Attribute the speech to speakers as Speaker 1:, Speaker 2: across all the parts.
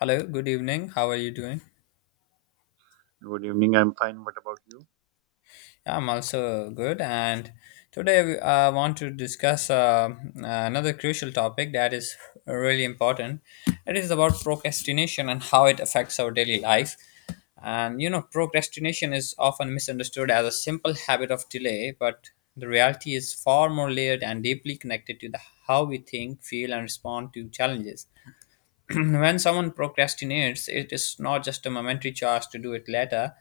Speaker 1: Hello, good evening. How are you doing?
Speaker 2: Good evening. I'm fine. What about you?
Speaker 1: Yeah, I'm also good. And today I want to discuss another crucial topic that is really important. It is about procrastination and how it affects our daily life. And you know, procrastination is often misunderstood as a simple habit of delay, but the reality is far more layered and deeply connected to how we think, feel, and respond to challenges. When someone procrastinates, it is not just a momentary charge to do it later.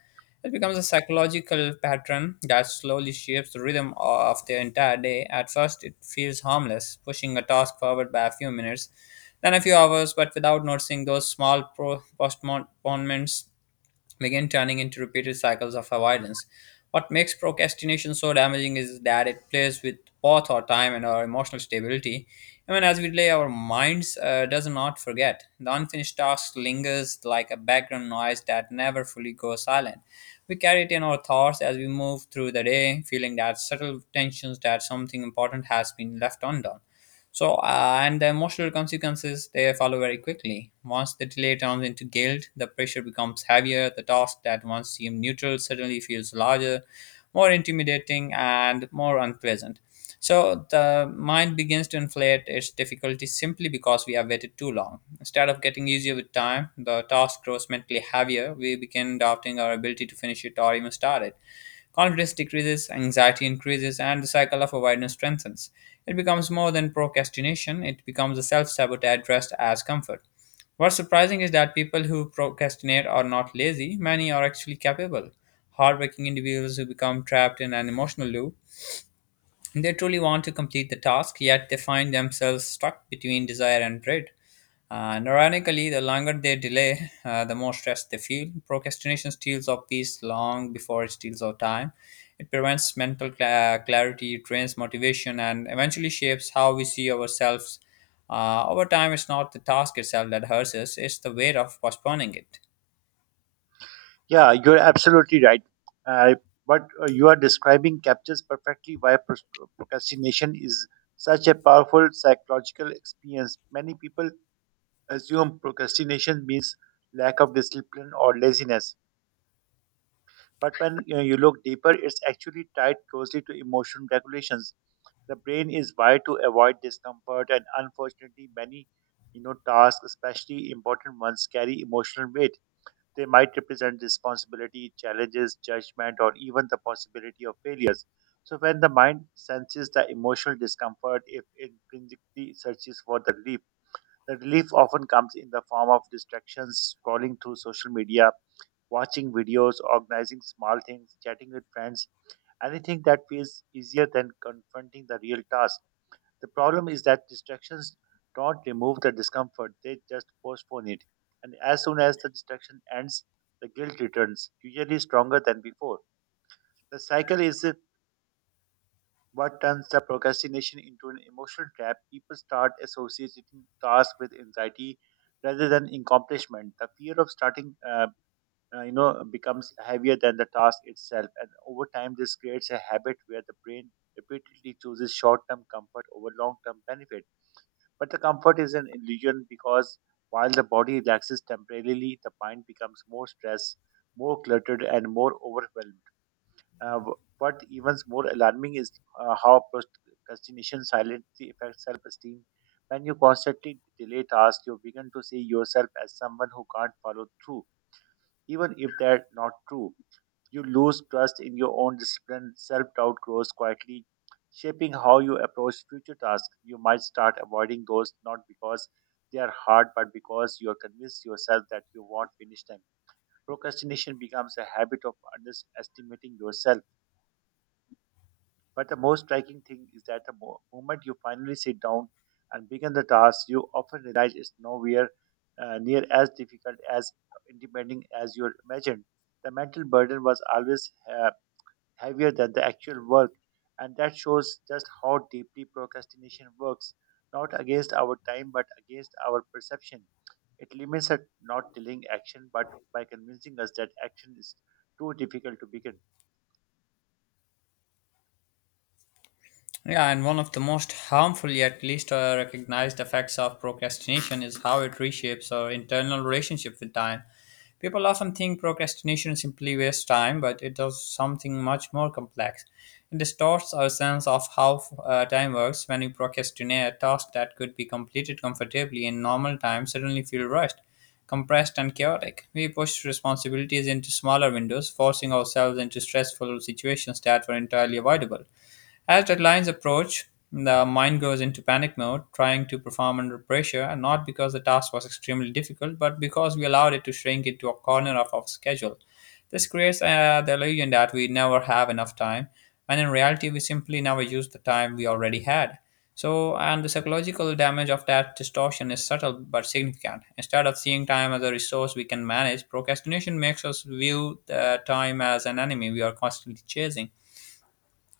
Speaker 1: It becomes a psychological pattern that slowly shapes the rhythm of their entire day. At first, it feels harmless, pushing a task forward by a few minutes, then a few hours, but without noticing those small postponements begin turning into repeated cycles of avoidance. What makes procrastination so damaging is that it plays with both our time and our emotional stability. Even as we delay, our minds does not forget. The unfinished task lingers like a background noise that never fully goes silent. We carry it in our thoughts as we move through the day, feeling that subtle tensions that something important has been left undone. And the emotional consequences they follow very quickly. Once the delay turns into guilt, the pressure becomes heavier. The task that once seemed neutral suddenly feels larger, more intimidating, and more unpleasant. So, the mind begins to inflate its difficulty simply because we have waited too long. Instead of getting easier with time, the task grows mentally heavier. We begin doubting our ability to finish it or even start it. Confidence decreases, anxiety increases, and the cycle of avoidance strengthens. It becomes more than procrastination, it becomes a self sabotage dressed as comfort. What's surprising is that people who procrastinate are not lazy, many are actually capable, hardworking individuals who become trapped in an emotional loop. They truly want to complete the task, yet they find themselves stuck between desire and dread. And ironically, the longer they delay, the more stress they feel. Procrastination steals our peace long before it steals our time. It prevents mental clarity, drains motivation, and eventually shapes how we see ourselves. Over time, it's not the task itself that hurts us, it's the weight of postponing it.
Speaker 2: Yeah, you're absolutely right. Uh, what you are describing captures perfectly why procrastination is such a powerful psychological experience. Many people assume procrastination means lack of discipline or laziness. But when you look deeper, it's actually tied closely to emotion regulations. The brain is wired to avoid discomfort, and unfortunately, many tasks, especially important ones, carry emotional weight. They might represent responsibility, challenges, judgment, or even the possibility of failures. So, when the mind senses the emotional discomfort, it intrinsically searches for the relief. The relief often comes in the form of distractions, scrolling through social media, watching videos, organizing small things, chatting with friends, anything that feels easier than confronting the real task. The problem is that distractions don't remove the discomfort, they just postpone it. And as soon as the distraction ends, the guilt returns, usually stronger than before. The cycle is what turns the procrastination into an emotional trap. People start associating tasks with anxiety rather than accomplishment. The fear of starting becomes heavier than the task itself, and over time, this creates a habit where the brain repeatedly chooses short-term comfort over long-term benefit. But the comfort is an illusion because while the body relaxes temporarily, the mind becomes more stressed, more cluttered, and more overwhelmed. What even more alarming is how procrastination silently affects self esteem. When you constantly delay tasks, you begin to see yourself as someone who can't follow through, even if they're not true. You lose trust in your own discipline, self doubt grows quietly, shaping how you approach future tasks. You might start avoiding those not because they are hard, but because you are convinced yourself that you won't finish them. Procrastination becomes a habit of underestimating yourself. But the most striking thing is that the moment you finally sit down and begin the task, you often realize it's nowhere near as difficult as intimidating as you imagined. The mental burden was always heavier than the actual work. And that shows just how deeply procrastination works, not against our time, but against our perception. It limits us not delaying action, but by convincing us that action is too difficult to begin.
Speaker 1: Yeah, and one of the most harmful yet least recognized effects of procrastination is how it reshapes our internal relationship with time. People often think procrastination simply wastes time, but it does something much more complex. It distorts our sense of how time works when we procrastinate. Tasks that could be completed comfortably in normal time suddenly feel rushed, compressed, and chaotic. We push responsibilities into smaller windows, forcing ourselves into stressful situations that were entirely avoidable. As deadlines approach, the mind goes into panic mode, trying to perform under pressure, and not because the task was extremely difficult, but because we allowed it to shrink into a corner of our schedule. This creates the illusion that we never have enough time, when in reality, we simply never use the time we already had. So, and the psychological damage of that distortion is subtle but significant. Instead of seeing time as a resource we can manage, procrastination makes us view the time as an enemy we are constantly chasing.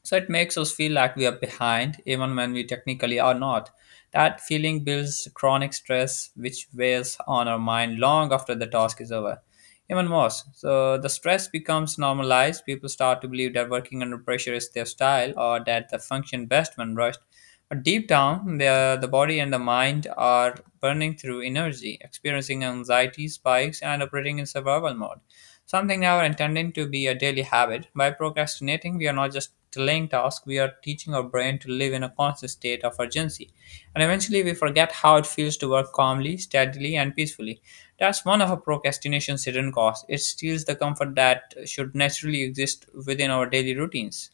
Speaker 1: So it makes us feel like we are behind, even when we technically are not. That feeling builds chronic stress, which weighs on our mind long after the task is over. Even worse, so the stress becomes normalized. People start to believe that working under pressure is their style or that they function best when rushed. But deep down, the body and the mind are burning through energy, experiencing anxiety spikes, and operating in survival mode. Something now intending to be a daily habit. By procrastinating, we are not just delaying tasks, we are teaching our brain to live in a constant state of urgency. And eventually, we forget how it feels to work calmly, steadily, and peacefully. That's one of a procrastination's hidden costs. It steals the comfort that should naturally exist within our daily routines.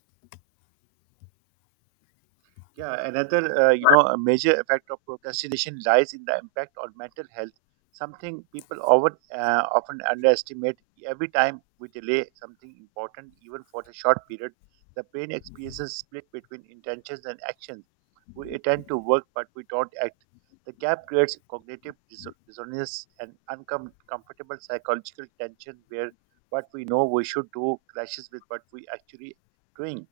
Speaker 2: Yeah, another a major effect of procrastination lies in the impact on mental health. Something people often underestimate. Every time we delay something important, even for a short period, the brain experiences split between intentions and actions. We intend to work, but we don't act. The gap creates cognitive dissonance and uncomfortable psychological tension, where what we know we should do clashes with what we actually doing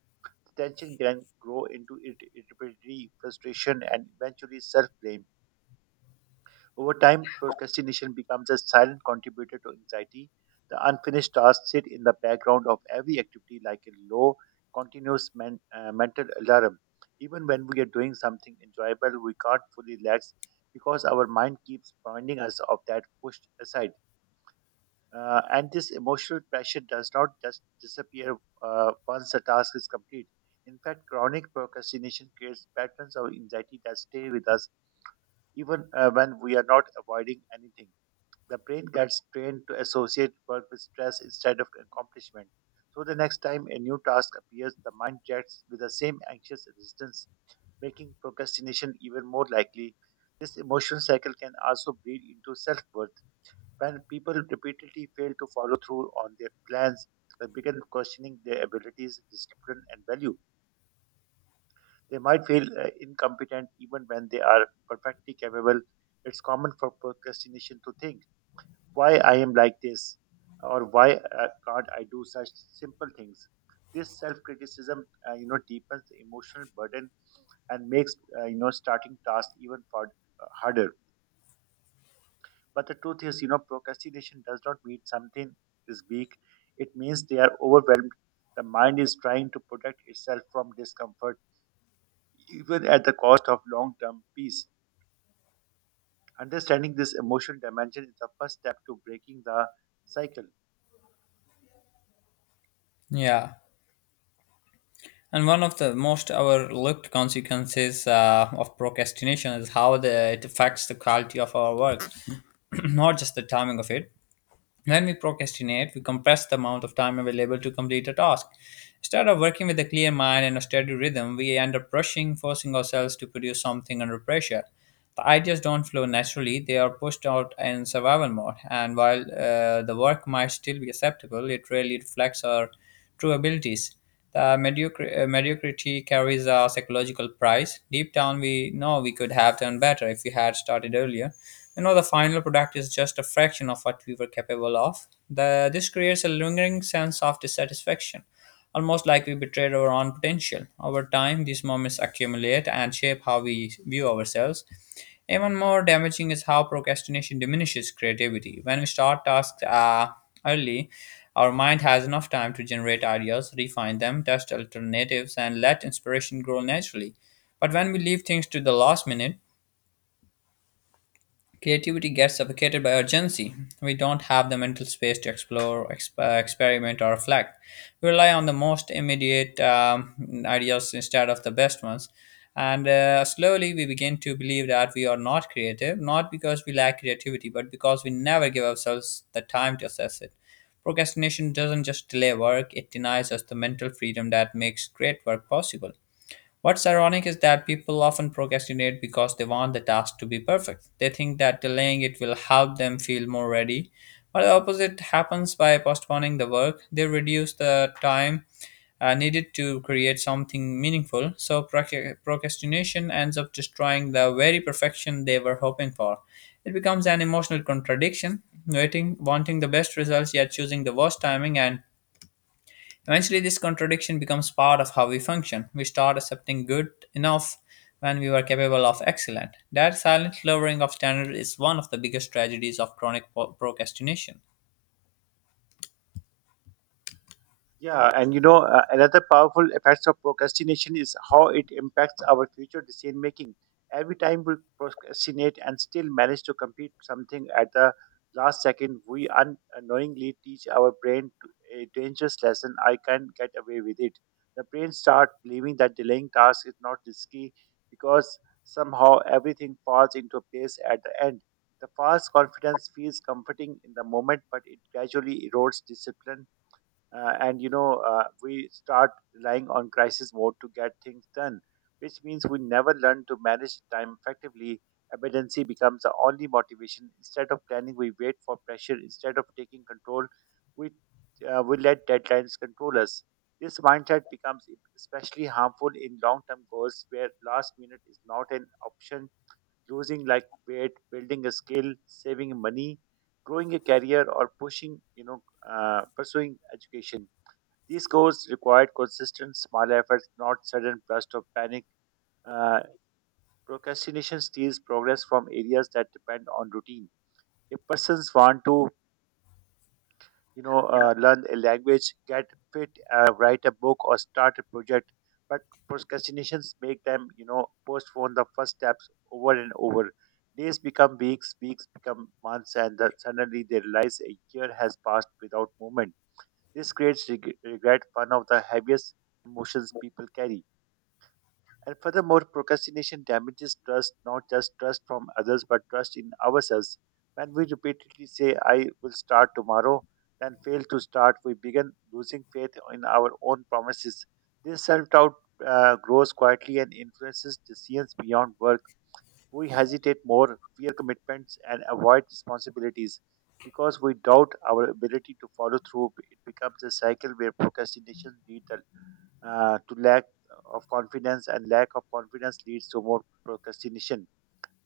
Speaker 2: tension can grow into irritability, frustration, and eventually self blame. Over time, procrastination becomes a silent contributor to anxiety. The unfinished tasks sit in the background of every activity like a low, continuous mental alarm. Even when we are doing something enjoyable, we can't fully relax because our mind keeps reminding us of that pushed aside. And this emotional pressure does not just disappear once the task is complete. In fact, chronic procrastination creates patterns of anxiety that stay with us even when we are not avoiding anything. The brain gets trained to associate work with stress instead of accomplishment. So the next time a new task appears, the mind reacts with the same anxious resistance, making procrastination even more likely. This emotional cycle can also bleed into self worth when people repeatedly fail to follow through on their plans, they begin questioning their abilities, discipline, and value. They might feel incompetent even when they are perfectly capable. It's common for procrastination to think, why I am like this, or why can't I do such simple things. This self-criticism deepens the emotional burden and makes starting tasks even far, harder. But the truth is, procrastination does not mean something is weak. It means they are overwhelmed. The mind is trying to protect itself from discomfort, even at the cost of long term peace. Understanding this emotional dimension is the first step to breaking the cycle.
Speaker 1: Yeah. And one of the most overlooked consequences of procrastination is how it affects the quality of our work, not just the timing of it. When we procrastinate, we compress the amount of time available to complete a task. Instead of working with a clear mind and a steady rhythm, we end up rushing, forcing ourselves to produce something under pressure. The ideas don't flow naturally, they are pushed out in survival mode, and while the work might still be acceptable, it rarely reflects our true abilities. The mediocrity carries a psychological price. Deep down, we know we could have done better if we had started earlier. You know, the final product is just a fraction of what we were capable of. This creates a lingering sense of dissatisfaction almost like we betrayed our own potential. Over time, these moments accumulate and shape how we view ourselves. Even more damaging is how procrastination diminishes creativity. When we start tasks early, our mind has enough time to generate ideas, refine them, test alternatives, and let inspiration grow naturally. But when we leave things to the last minute, creativity gets suffocated by urgency. We don't have the mental space to explore, experiment, or reflect. We rely on the most immediate ideas instead of the best ones. And Slowly we begin to believe that we are not creative, not because we lack creativity, but because we never give ourselves the time to assess it. Procrastination doesn't just delay work, it denies us the mental freedom that makes great work possible. What's ironic is that people often procrastinate because they want the task to be perfect. They think that delaying it will help them feel more ready. But the opposite happens by postponing the work, they reduce the time needed to create something meaningful. So procrastination ends up destroying the very perfection they were hoping for. It becomes an emotional contradiction, waiting, wanting the best results yet choosing the worst timing. And eventually, this contradiction becomes part of how we function. We start accepting good enough when we were capable of excellent. That silent lowering of standard is one of the biggest tragedies of chronic procrastination.
Speaker 2: Yeah, and another powerful effects of procrastination is how it impacts our future decision making. Every time we procrastinate and still manage to complete something at the last second, we unknowingly teach our brain to a dangerous lesson I can get away with it. The brain starts believing that delaying tasks is not risky because somehow everything falls into place at the end. The false confidence feels comforting in the moment, but it gradually erodes discipline, and we start relying on crisis mode to get things done, which means we never learn to manage time effectively. Emergency becomes the only motivation instead of planning. We wait for pressure instead of taking control we we let deadlines control us. This mindset becomes especially harmful in long term goals where last minute is not an option, losing like weight, building a skill, saving money, growing a career, or pushing you know pursuing education. These goals required consistent small efforts, not sudden bursts of panic. Uh, Procrastination steals progress from areas that depend on routine. If persons want to learn a language, get fit, write a book, or start a project, but procrastinations make them postpone the first steps over and over. Days become weeks, weeks become months, and that suddenly they realize a year has passed without movement. This creates regret, one of the heaviest emotions people carry. And furthermore, procrastination damages trust, not just trust from others, but trust in ourselves. When we repeatedly say, I will start tomorrow, then fail to start, we begin losing faith in our own promises. This self doubt grows quietly and influences decisions beyond work. We hesitate more, fear commitments, and avoid responsibilities. Because we doubt our ability to follow through, it becomes a cycle where procrastination leads the to lack of confidence, and lack of confidence leads to more procrastination.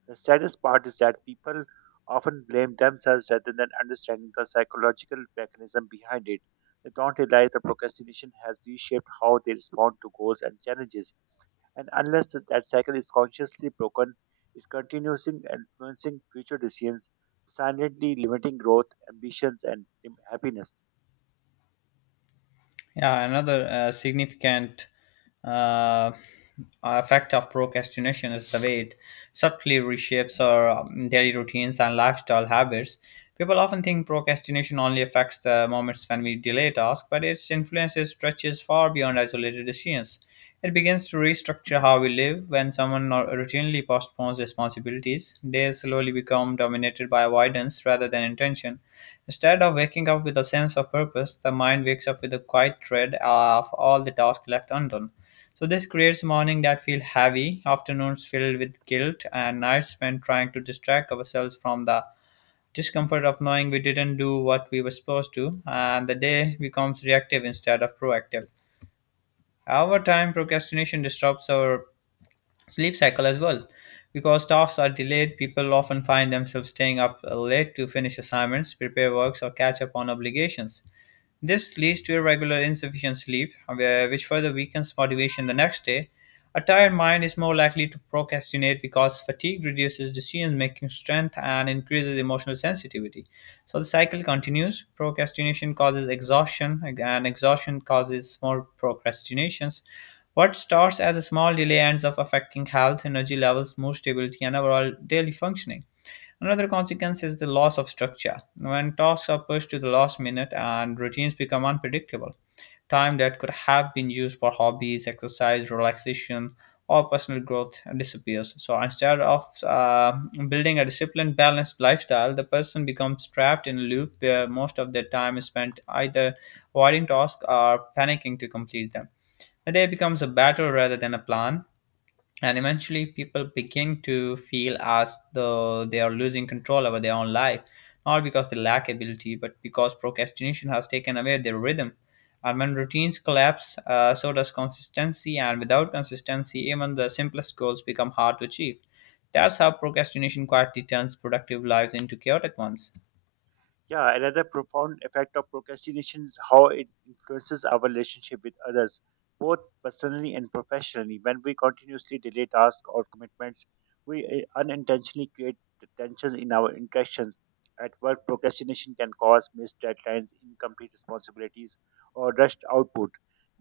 Speaker 2: The saddest part is that people often blame themselves rather than understanding the psychological mechanism behind it. They don't realize that procrastination has reshaped how they respond to goals and challenges. And unless that cycle is consciously broken, it continues in influencing future decisions, silently limiting growth, ambitions, and happiness.
Speaker 1: Yeah, another uh, significant uh, effect of procrastination is the way it subtly reshapes our daily routines and lifestyle habits. People often think procrastination only affects the moments when we delay tasks, but its influences stretches far beyond isolated decisions. It begins to restructure how we live. When someone routinely postpones responsibilities, days slowly become dominated by avoidance rather than intention. Instead of waking up with a sense of purpose, the mind wakes up with a quiet dread of all the tasks left undone. So this creates mornings that feel heavy, afternoons filled with guilt, and nights spent trying to distract ourselves from the discomfort of knowing we didn't do what we were supposed to, and the day becomes reactive instead of proactive. Our time, procrastination disrupts our sleep cycle as well. Because tasks are delayed, people often find themselves staying up late to finish assignments, prepare works, or catch up on obligations. This leads to irregular, insufficient sleep, which further weakens motivation the next day. A tired mind is more likely to procrastinate because fatigue reduces decision making strength and increases emotional sensitivity. So the cycle continues. Procrastination causes exhaustion, and exhaustion causes more procrastinations. What starts as a small delay ends up affecting health, energy levels, mood stability, and overall daily functioning. Another consequence is the loss of structure. When tasks are pushed to the last minute and routines become unpredictable, time that could have been used for hobbies, exercise, relaxation, or personal growth disappears. So instead of building a disciplined, balanced lifestyle, the person becomes trapped in a loop where most of their time is spent either avoiding tasks or panicking to complete them. The day becomes a battle rather than a plan, and eventually people begin to feel as though they are losing control over their own life, not because they lack ability but because procrastination has taken away their rhythm. And when routines collapse, so does consistency, and without consistency even the simplest goals become hard to achieve. That's how procrastination quietly turns productive lives into chaotic ones.
Speaker 2: Yeah, another profound effect of procrastination is how it influences our relationship with others, both personally and professionally. When we continuously delay tasks or commitments, we unintentionally create tensions in our interactions. At work, procrastination can cause missed deadlines, incomplete responsibilities, or rushed output.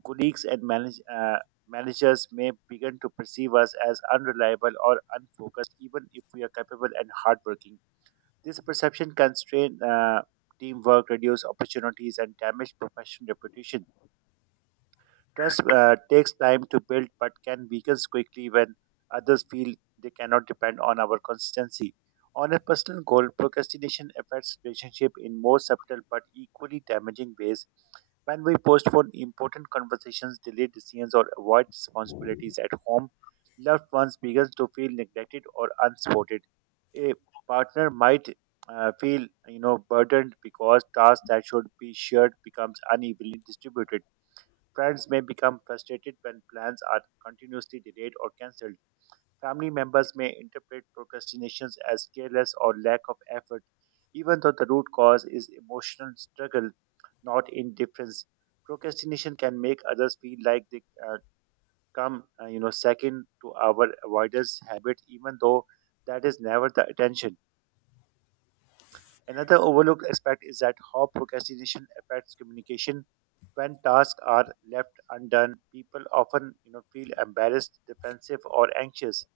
Speaker 2: Colleagues and managers may begin to perceive us as unreliable or unfocused, even if we are capable and hardworking. This perception can strain teamwork, reduce opportunities, and damage professional reputation. Trust takes time to build but can weaken quickly when others feel they cannot depend on our consistency. On a personal goal, procrastination affects relationship in more subtle but equally damaging ways. When we postpone important conversations, delay decisions, or avoid responsibilities at home, loved ones begin to feel neglected or unsupported. A partner might feel burdened because tasks that should be shared becomes unevenly distributed. Friends may become frustrated when plans are continuously delayed or cancelled. Family members may interpret procrastinations as careless or lack of effort, even though the root cause is emotional struggle, not indifference. Procrastination can make others feel like they uh, come, uh, you know, second to our avoidance habit, even though that is never the attention. Another overlooked aspect is that how procrastination affects communication. When tasks are left undone, people often feel embarrassed, defensive, or anxious.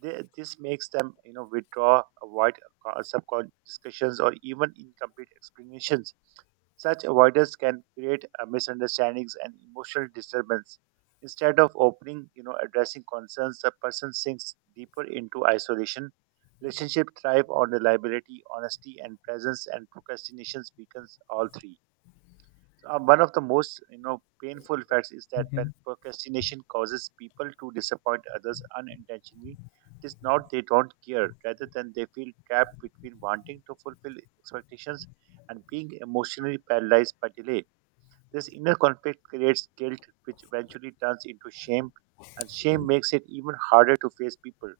Speaker 2: This makes them withdraw, avoid subcon discussions, or even incomplete explanations. Such avoidance can create misunderstandings and emotional disturbance. Instead of opening, addressing concerns, the person sinks deeper into isolation. Relationship thrive on reliability, honesty, and presence, and procrastination weakens all three. One of the most painful effects is that
Speaker 1: Mhm.
Speaker 2: when procrastination causes people to disappoint others unintentionally, it is not they don't care rather than they feel trapped between wanting to fulfill expectations and being emotionally paralyzed by delay. This inner conflict creates guilt, which eventually turns into shame, and shame makes it even harder to face people.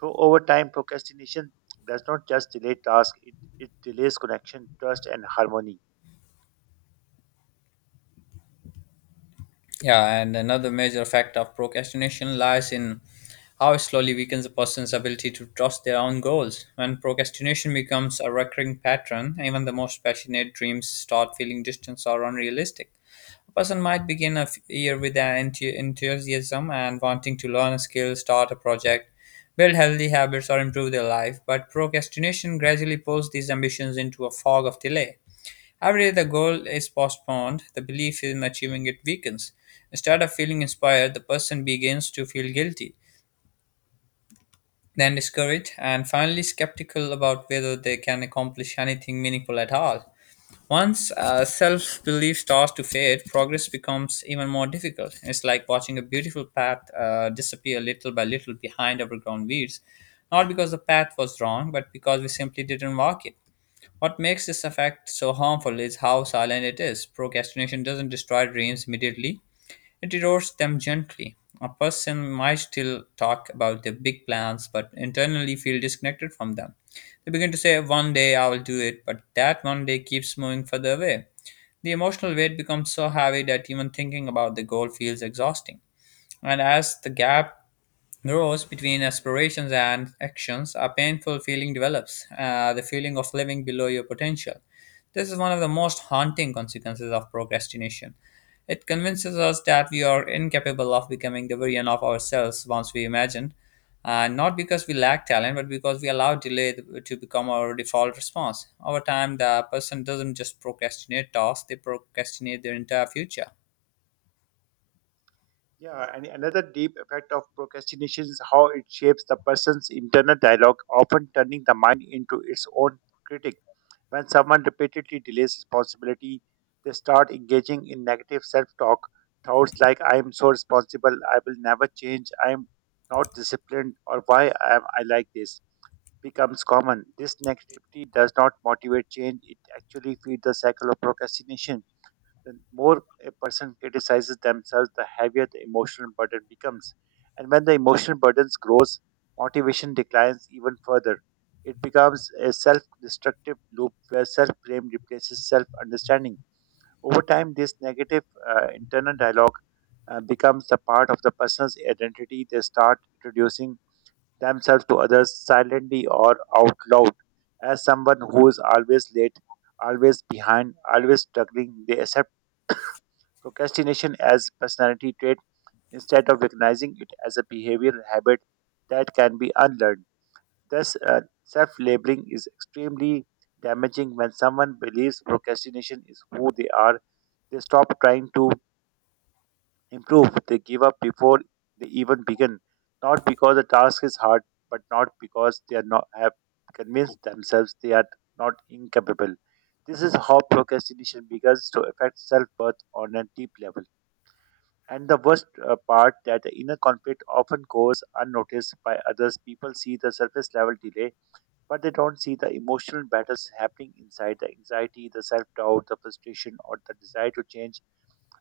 Speaker 2: So over time procrastination does not just delay tasks, it delays connection, trust, and harmony.
Speaker 1: Yeah, and another major factor of procrastination lies in how it slowly weakens a person's ability to trust their own goals. When procrastination becomes a recurring pattern, even the most passionate dreams start feeling distant or unrealistic. A person might begin a year with an enthusiasm and wanting to learn a skill, start a project, build healthy habits, or improve their life, but procrastination gradually pulls these ambitions into a fog of delay. Every day the goal is postponed, the belief in achieving it weakens. Instead of feeling inspired, the person begins to feel guilty, then discouraged, and finally skeptical about whether they can accomplish anything meaningful at all. Once self belief starts to fade, progress becomes even more difficult. It's like watching a beautiful path disappear little by little behind overgrown weeds, not because the path was wrong, but because we simply didn't walk it. What makes this effect so harmful is how silent it is. Procrastination doesn't destroy dreams immediately, it erodes them gently. A person might still talk about their big plans, but internally feel disconnected from them. They begin to say, "One day I will do it," but that one day keeps moving further away. The emotional weight becomes so heavy that even thinking about the goal feels exhausting. And as the gap grows between aspirations and actions, a painful feeling develops, the feeling of living below your potential. This is one of the most haunting consequences of procrastination. It convinces us that we are incapable of becoming the version of ourselves once we imagined, and not because we lack talent, but because we allow delay to become our default response. Over time, the person doesn't just procrastinate tasks, they procrastinate their entire future.
Speaker 2: Yeah, and another deep effect of procrastination is how it shapes the person's internal dialogue, often turning the mind into its own critic. When someone repeatedly delays responsibility, they start engaging in negative self talk, thoughts like, I am so responsible, I will never change, I am not disciplined, or why am I like this, becomes common. This negativity does not motivate change, it actually feeds the cycle of procrastination. The more a person criticizes themselves, the heavier the emotional burden becomes. And when the emotional burden grows, motivation declines even further. It becomes a self destructive loop where self blame replaces self understanding. Over time, this negative internal dialogue becomes a part of the person's identity. They start introducing themselves to others silently or out loud as someone who is always late, always behind, always struggling. They accept procrastination as personality trait instead of recognizing it as a behavioral habit that can be unlearned. Thus, self-labeling is extremely damaging when someone believes procrastination is who they are. They stop trying to improve. They give up before they even begin, not because the task is hard, but not because they are not have convinced themselves they are not incapable. This is how procrastination begins to affect self-worth on a deep level. And the worst part that the inner conflict often goes unnoticed by others. People see the surface level delay, but they don't see the emotional battles happening inside the anxiety, the self doubt, the frustration, or the desire to change,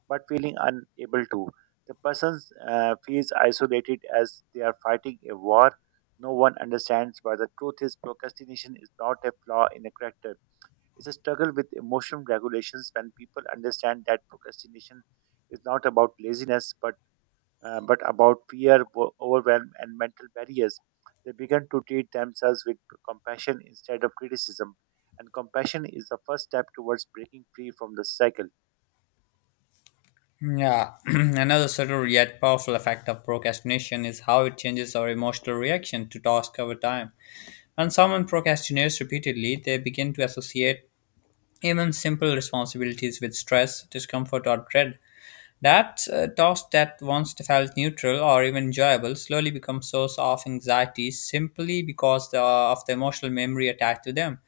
Speaker 2: but feeling unable to. The person feels isolated as they are fighting a war. No one understands. But the truth is procrastination is not a flaw in a character. It's a struggle with emotional regulations when people understand that procrastination is not about laziness but but about fear, overwhelm, and mental barriers, they began to treat themselves with compassion instead of criticism. And compassion is the first step towards breaking free from the cycle.
Speaker 1: Yeah, another subtle yet powerful effect of procrastination is how it changes our emotional reaction to tasks over time. When someone procrastinates repeatedly, they begin to associate even simple responsibilities with stress, discomfort, or dread. That task that once felt neutral or even enjoyable slowly becomes source of anxiety simply because the, of the emotional memory attached to them.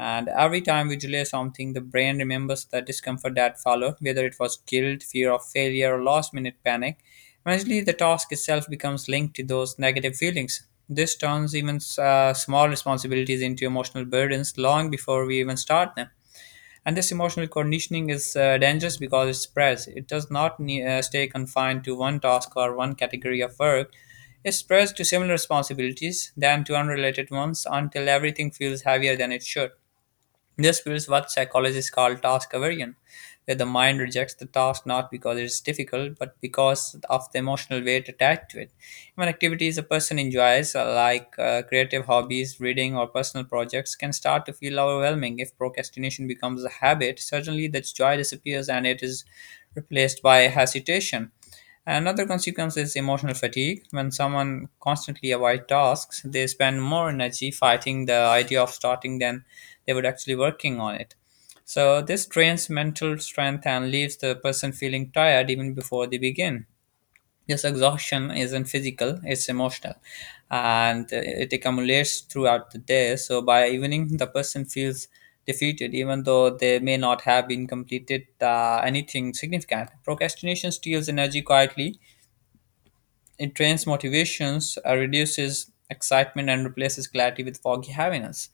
Speaker 1: And every time we delay something, the brain remembers the discomfort that followed, whether it was guilt, fear of failure, or last minute panic. Eventually, the task itself becomes linked to those negative feelings. This turns even small responsibilities into emotional burdens long before we even start them. And this emotional conditioning is dangerous because it spreads. It does not stay confined to one task or one category of work. It spreads to similar responsibilities, then to unrelated ones, until everything feels heavier than it should. This is what psychologists call task aversion, where the mind rejects the task not because it's difficult, but because of the emotional weight attached to it. Even activities a person enjoys, like creative hobbies, reading, or personal projects, can start to feel overwhelming if procrastination becomes a habit. Suddenly, that joy disappears and it is replaced by hesitation. Another consequence is emotional fatigue. When someone constantly avoids tasks, they spend more energy fighting the idea of starting than they were actually working on it. So this drains mental strength and leaves the person feeling tired even before they begin. This exhaustion isn't physical, it's emotional, and it accumulates throughout the day. So by evening, the person feels defeated, even though they may not have been completed anything significant. Procrastination steals energy quietly, it drains motivations, reduces excitement, and replaces clarity with foggy heaviness.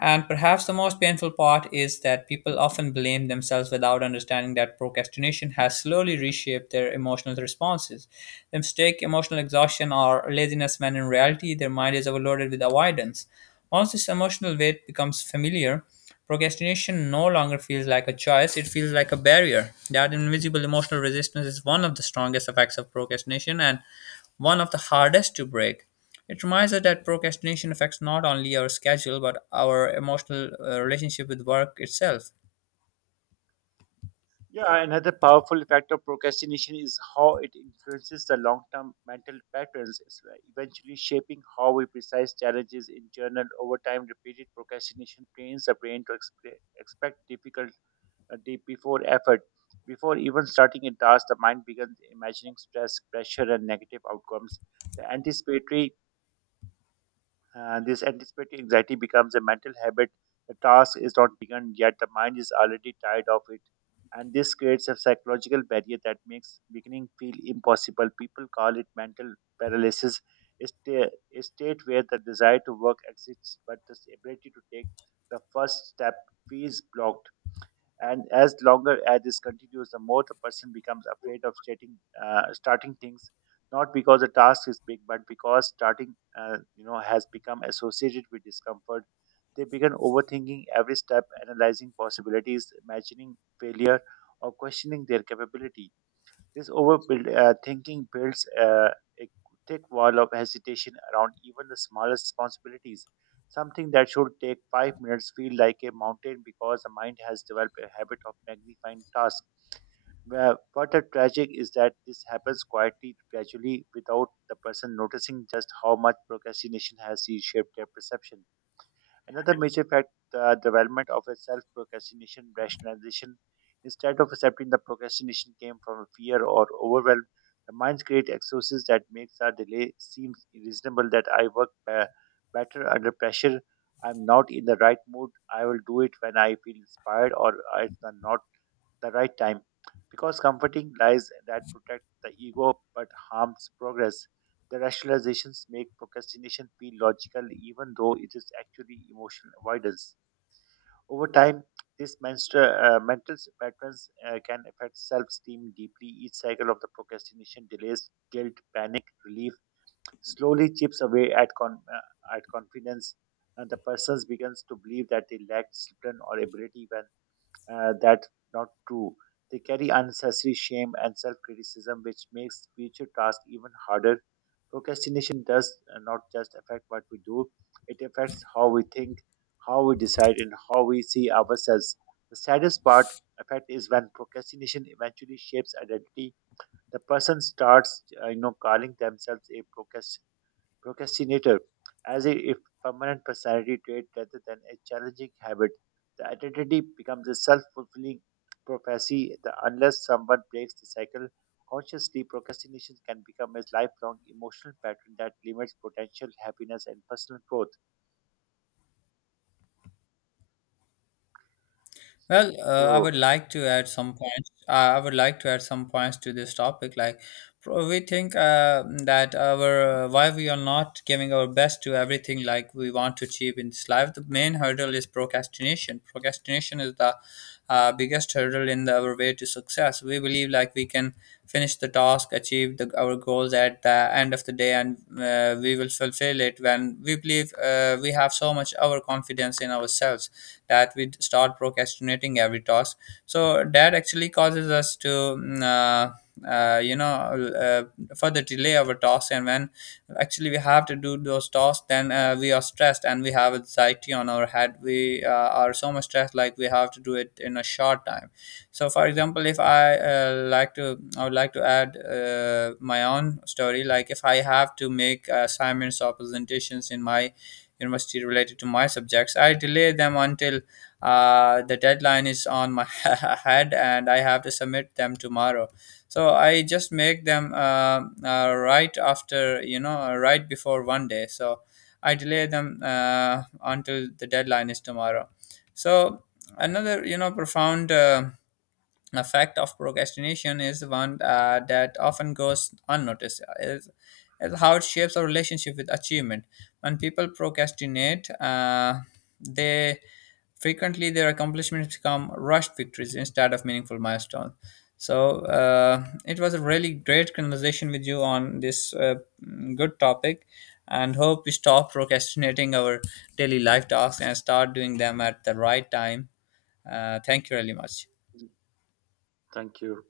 Speaker 1: And perhaps the most painful part is that people often blame themselves without understanding that procrastination has slowly reshaped their emotional responses. They mistake emotional exhaustion or laziness when in reality their mind is overloaded with avoidance. Once this emotional weight becomes familiar, procrastination no longer feels like a choice, it feels like a barrier. That invisible emotional resistance is one of the strongest effects of procrastination, and one of the hardest to break. It reminds us that procrastination affects not only our schedule but our emotional relationship with work itself.
Speaker 2: Yeah, another powerful effect of procrastination is how it influences the long term mental patterns, it's like eventually shaping how we precise challenges in journal. Over time, repeated procrastination trains the brain to expect difficult deep before effort. Before even starting a task, the mind begins imagining stress, pressure, and negative outcomes. The anticipatory, this anticipatory anxiety becomes a mental habit. The task is not begun yet; the mind is already tired of it, and this creates a psychological barrier that makes beginning feel impossible. People call it mental paralysis, a sta- a state where the desire to work exists, but the ability to take the first step feels blocked, and as longer as this continues the more the person becomes afraid of stating, starting things, not because the task is big but because starting, has become associated with discomfort. They begin overthinking every step, analyzing possibilities, imagining failure, or questioning their capability. This overbuild thinking builds a thick wall of hesitation around even the smallest responsibilities. Something that should take 5 minutes feel like a mountain because the mind has developed a habit of magnifying tasks. Well, what a tragic is that this happens quietly, gradually, without the person noticing just how much procrastination has reshaped their perception. Another major fact, the development of a self procrastination rationalization. Instead of accepting the procrastination came from fear or overwhelm, the minds create excuses that makes our delay seem reasonable, that I work better under pressure. I'm not in the right mood. I will do it when I feel inspired, or it's not the right time, because comforting lies that protect the ego but harms progress. The rationalizations make procrastination feel logical even though it is actually emotional avoidance. Over time, these mental patterns can affect self esteem deeply. Each cycle of the procrastination delays guilt, panic, relief, slowly chips away at, at confidence, and the person begins to believe that they lack discipline or ability when, that's not true. They carry unnecessary shame and self criticism, which makes future tasks even harder. Procrastination does not just affect what we do, it affects how we think, how we decide, and how we see ourselves. The saddest part effect is when procrastination eventually shapes identity. The person starts, calling themselves a procrastinator. Procrastinator, as a if permanent personality trait rather than a challenging habit, the identity becomes a self fulfilling prophecy that unless someone breaks the cycle consciously, procrastination can become a lifelong emotional pattern that limits potential happiness and personal growth.
Speaker 1: Well, I
Speaker 2: So,
Speaker 1: would like to add some points. I would like to add some points to this topic. Like, we think that our why we are not giving our best to everything like we want to achieve in this life. The main hurdle is procrastination. Procrastination is the biggest hurdle in the, our way to success. We believe like we can finish the task, achieve the, our goals at the end of the day, and we will fulfill it when we believe we have so much overconfidence in ourselves that we start procrastinating every task, so that actually causes us to uh, you know uh, further delay our tasks, and when actually we have to do those tasks, then we are stressed and we have anxiety on our head, we are so much stressed, like we have to do it in a short time. So for example, if I would like to add my own story, like if I have to make assignments or presentations in my university related to my subjects. I delay them until the deadline is on my head and I have to submit them tomorrow. So I just make them right after, right before one day. So I delay them until the deadline is tomorrow. So another, profound effect of procrastination, is one that often goes unnoticed, is how it shapes our relationship with achievement. When people procrastinate, they frequently, their accomplishments become rushed victories instead of meaningful milestones. So it was a really great conversation with you on this good topic, and hope we stop procrastinating our daily life tasks and start doing them at the right time. Thank you really much.
Speaker 2: thank you.